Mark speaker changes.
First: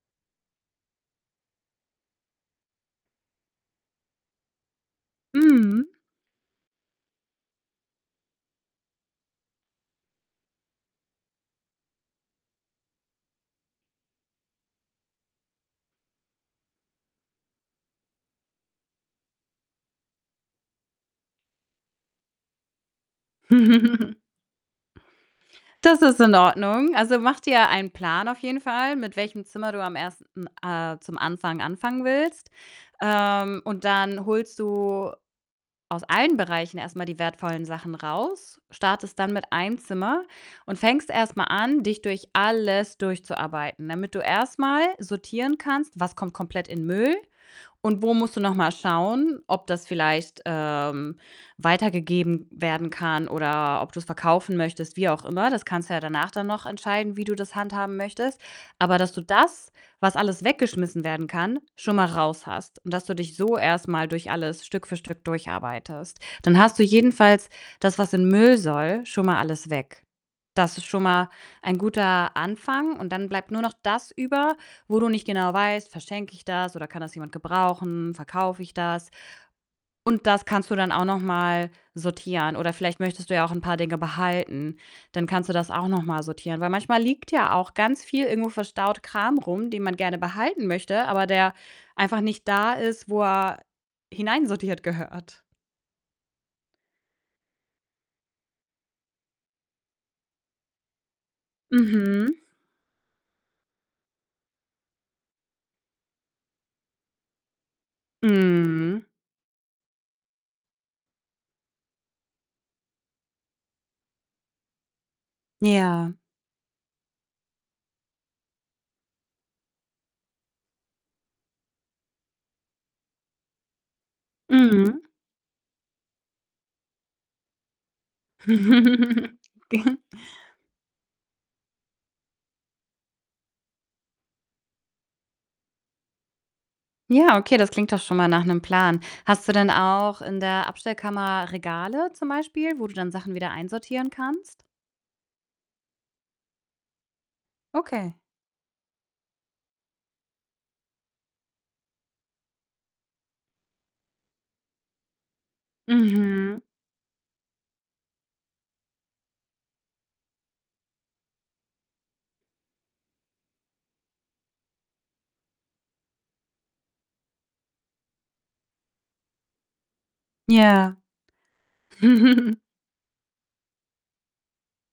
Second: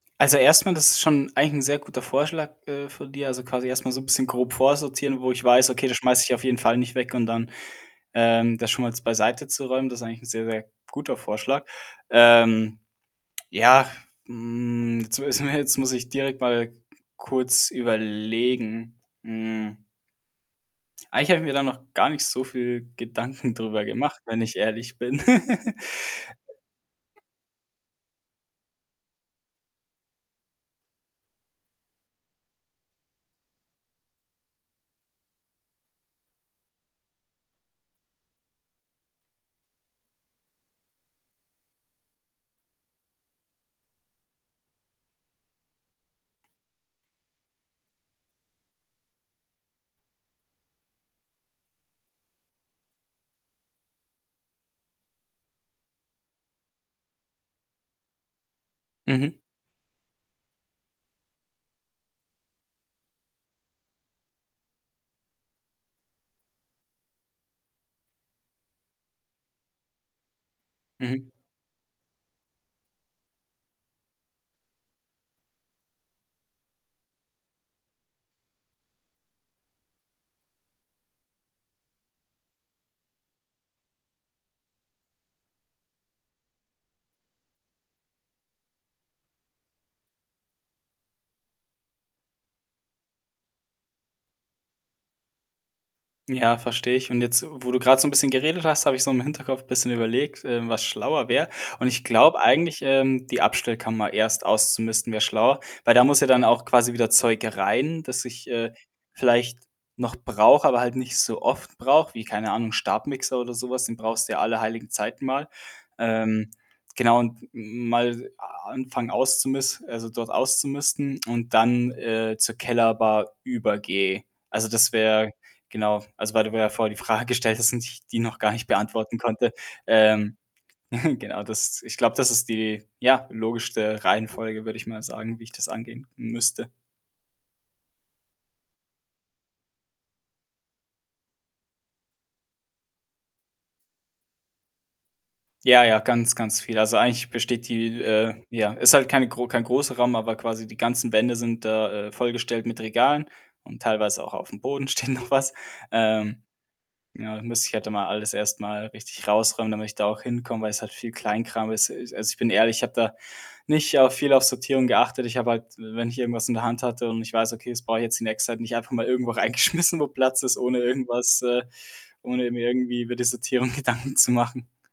Speaker 1: Also, erst mal, das ist schon eigentlich 'n sehr guter Vorschlag, äh, von dir. Also, quasi erst mal so 'n bisschen grob vorsortieren, wo ich weiß: „Okay,
Speaker 2: Mhm.
Speaker 1: das schmeiße ich auf jeden Fall nicht weg und dann, ähm, das schon mal jetzt beiseite zu räumen.“ Das ist eigentlich sehr sehr guter Vorschlag. Ähm, ja, hm, jetzt mu jetzt muss ich direkt mal k kurz überlegen, hm eigentlich habe ich mir da noch gar nicht so viel Gedanken drüber gemacht, wenn ich ehrlich bin.
Speaker 2: Das ist in Ordnung. Also, mach dir einen Plan auf jeden Fall, mit welchem Zimmer du am 1. äh, zum Anfang anfangen willst. Ähm, und dann holst du aus allen Bereichen erst mal die wertvollen Sachen raus, startest dann mit 1 Zimmer und fängst erst mal an, dich durch alles durchzuarbeiten, damit du erst mal sortieren kannst, was kommt komplett in Müll, und wo musst du noch mal schauen, ob das vielleicht, ähm, weitergegeben werden kann oder ob du's verkaufen möchtest, wie auch immer. Das kannst du ja danach dann noch entscheiden, wie du das handhaben möchtest. Aber dass du
Speaker 1: Mhm.
Speaker 2: das, was alles weggeschmissen werden kann, schon mal raus hast und dass du dich so erst mal durch alles Stück für Stück durcharbeitest. Dann hast du jedenfalls das, was in Müll soll, schon mal alles weg. Das ist schon mal
Speaker 1: Mhm.
Speaker 2: ein guter Anfang und dann bleibt nur noch das über, wo du nicht genau weißt: „Verschenke ich das oder kann das jemand gebrauchen, verkaufe ich das?“ Und das kannst du dann auch noch mal sortieren oder vielleicht möchtest du ja auch 'n paar Dinge behalten. Dann kannst du das auch noch mal sortieren, weil manchmal liegt ja auch ganz viel- irgendwo verstaut- Kram rum, den man gerne behalten möchte, aber der einfach nicht da ist, wo er hineinsortiert gehört.
Speaker 1: Ja, verstehe ich. Und jetzt, wo du grad so 'n bisschen geredet hast, habe ich so im Hinterkopf bisschen überlegt, ähm, was schlauer wäre. Und ich glaube
Speaker 2: Mhm.
Speaker 1: eigentlich, ähm, die Abstellkammer erst auszumisten wäre schlauer, weil da muss ja dann auch quasi wieder Zeug rein, das ich, äh,
Speaker 2: Mhm.
Speaker 1: vielleicht noch brauche, aber halt nicht so oft brauche, wie, keine Ahnung, 'n Stabmixer oder so was, den brauchst du ja alle heiligen Zeiten mal.
Speaker 2: Ja.
Speaker 1: Ähm, genau, und m mal a anfangen auszumis also, dort auszumisten und dann, äh, zur Kellerbar übergehe. Also, das
Speaker 2: Mhm.
Speaker 1: wäre genau, also, weil du mir ja vorher die Frage gestellt hast und ich die noch gar nicht beantworten konnte.
Speaker 2: [unintelligible]
Speaker 1: Ähm, genau, das ich glaube, das ist die, ja, logischste Reihenfolge, würde ich mal sagen, wie ich das angehen müsste.
Speaker 2: Ja, okay, das klingt doch schon mal nach 'nem Plan. Hast du denn auch in der Abstellkammer Regale zum Beispiel, wo du dann Sachen wieder einsortieren kannst?
Speaker 1: Ja, ja, ganz, ganz viel. Also, eigentlich besteht die,
Speaker 2: Okay.
Speaker 1: äh ja, ist halt keine gro kein großer Raum, aber quasi die ganzen Wände sind da, äh, vollgestellt mit Regalen und teilweise auch auf'm Boden steht noch was, ähm.
Speaker 2: Mhm.
Speaker 1: Ja, da müsste ich halt da mal alles erst mal richtig raus räumen, damit ich da auch hinkomme, weil es halt viel Kleinkram ist. Es also, ich bin ehrlich, ich habe da nicht auf viel auf Sortierung geachtet. Ich habe halt, w wenn ich irgendwas in der Hand hatte und ich weiß: „Okay, das brauche ich jetzt die nächste Zeit nicht“ einfach mal irgendwo reingeschmissen, wo Platz ist, ohne
Speaker 2: Ja.
Speaker 1: irgendwas, äh ohne mir irgendwie über die Sortierung Gedanken zu machen.